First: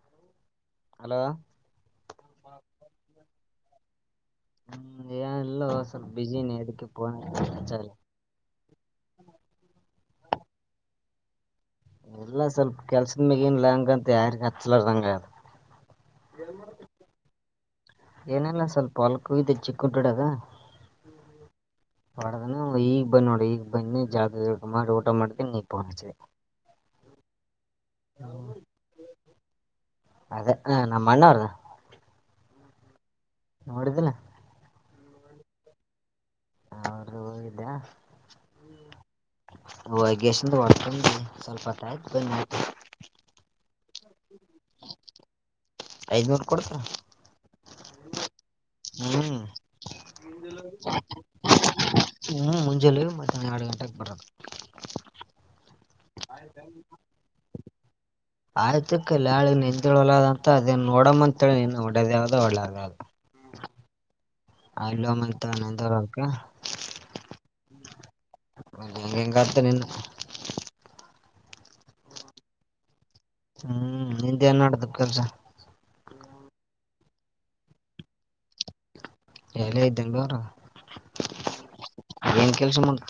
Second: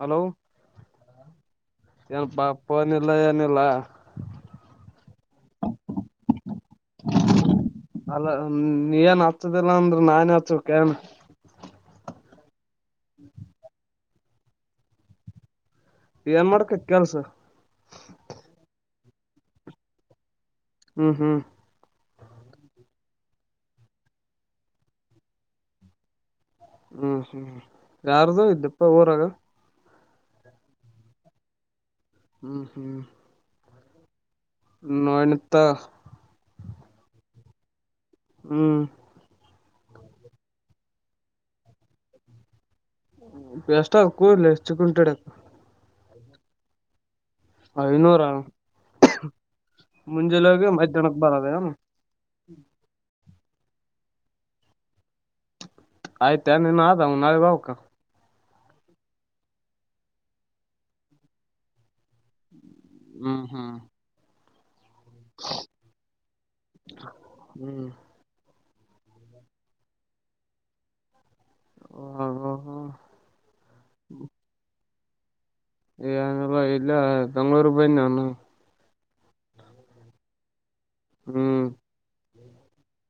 Hello hello ತನ್ಪಾ phone ಇಲ್ಲಾ ಎನ್ ಇಲ್ಲಾ ಹ್ಮ್ ಏನ್ ಇಲ್ಲೋ ಸಲ್ಪ ಬಿಜಿಇನಿ ಅದಕ ಪೊನ್ ಹಚದಿಲ ಅಲ್ಲ ನಿ ಏನ್ ಹತ್ತದಿಲ್ಲ ಅಂದ್ರ ನಾನೇ ಹಚ್ಚನೆಕೆನ್ ಇಲ್ಲ ಸ್ವಲ್ಪ ಕೆಲ್ಸದ ಮ್ಯಾಗ ಇನ್ಲ ಹಂಗಾಗಿ ಯಾರಿಗಿ ಹಚ್ಲಾರಂಗ ಆಗ್ಯಾದ ಏನ್ ಮಾಡ್ಕತ್ತಿ ಕೆಲ್ಸ ಏನಿಲ್ಲ ಸ್ವಲ್ಪ ಹೊಲ್ಕ್ ಹೊಗಿದ್ಯಾ ಚಿಕ್ಕುಂಟಿ ಹೊಡ್ಯಾಕ ಹ್ಮ್ ಹ್ಮ್ ಒದ ಈಗ ಬನ್ನಿ ನೋಡ ಈಗ ಬನ್ನಿ ಜಳಕ ಗಿಳಕ ಮಾಡಿ ಊಟ ಮಾಡಿ ಈಗ ಪೊನ್ ಹಚ್ಚಿದೆ ಹ್ಮ್ ಹ್ಮ್ ಯಾರ್ದು ಇದ್ದಪ್ಪ ಊರಾಗ ಅದೇ ಹ ನಮ್ಮ ಅಣ್ಣವ್ರದ್ ಹ್ಮ್ ಹ್ಮ್ ನೋಡಿದ್ದಿಲ್ಲ ನೊಡ್ನಿ ತೊ ಅವರು ಹೋಗಿದ್ದ್ಯಾ ಹ್ಮ್ ಹೊಗ್ಗೆಶಿ [inaudible] ಸಲ್ಪಟಾಯ ಬಂದತ ಎಷ್ಟದ ಕೂಲಿಷ್ಟ ಚಿಕ್ಕ್ಉಂಟಿ ಹೊಡ್ಯಾಕ ಐದ್ನೂರು ಕೊಡ್ತರ ಐನೂರ ಹ್ಮ್ ಮುಂಜೆಲೋಗೆ ಮಧ್ಯಾಹನಕ್ಕೆ ಬರದ ಎನ್ ಹ್ಮ್ ಮುಂಜಾಲೆ ಮಧ್ಯಾಹ್ನ ಯಾಡ್ ಗಂಟೆಕ್ ಬರದ ಆಯ್ತಾ ನೀನ್ ಆದ್ ನಳಗಳಕ ಆಯ್ತಕ್ಕಲ್ಲ ಅವಳಿಗೆ ನಿಂದೆ ಹೊಲ ಅದ ಅಂತ ಅದನ್ ನೋಡಮ್ ಅಂತ ನೋಡೋದೇದೆ ಇಲ್ಲಾ ಅಂತ ಹ್ಮ್ ಹ್ಮ್ ಅಲ್ಲಮ್ಮಂತಂತರಕ್ಕ ಹ್ಮ್ ರಿಂಗತ್ತ ನಿನ್ನ ಹ್ಮ ಹ್ಮ ಹ್ಮ. ಹ್ಮ ನಿಂದೇನ ನಡದ ಕೆಲ್ಸ ಏನಿಲ್ಲ ಇಲ್ಲೇ ಬೆಂಗಳೂರಗ ಬನ್ನಿ ನಾನು. ಎಲ್ಲ ಅದ್ ಬೆಂಗಳೂರ ಹ್ಮ್ ಅಲ್ಲೆನ ಕೆಲ್ಸ ನಿಂದು.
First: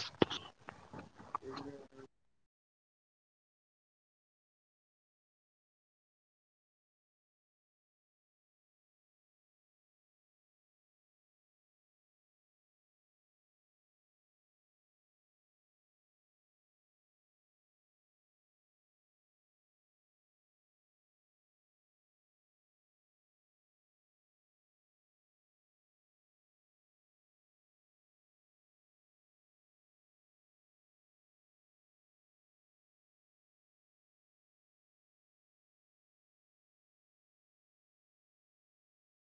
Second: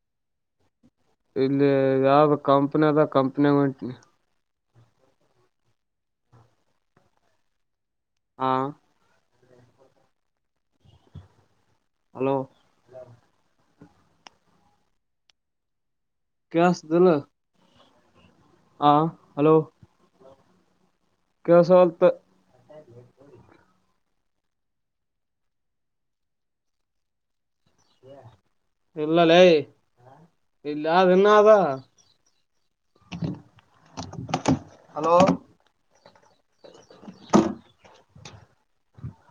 ಇಲ್ಲಿ ಯಾವ್ದ ಕಂಪನಿ ಅದ ಕಂಪ್ನಿಗ ಹೊಂಟೀನಿ. ಹಾ ಹಲೋ ಗ್ಯಾಸ್ ಬಿಲ್ಲ್ ಹಾ ಹಲೋ ಕೆಳಸವಲ್ತ [unintelligible] ಇಲ್ಲಲ್ಲೇ ಇಲ್ಲ್ಯಾ ಇನ್ನ್ ಅದ ಹಲೋ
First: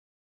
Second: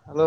ಹಲೋ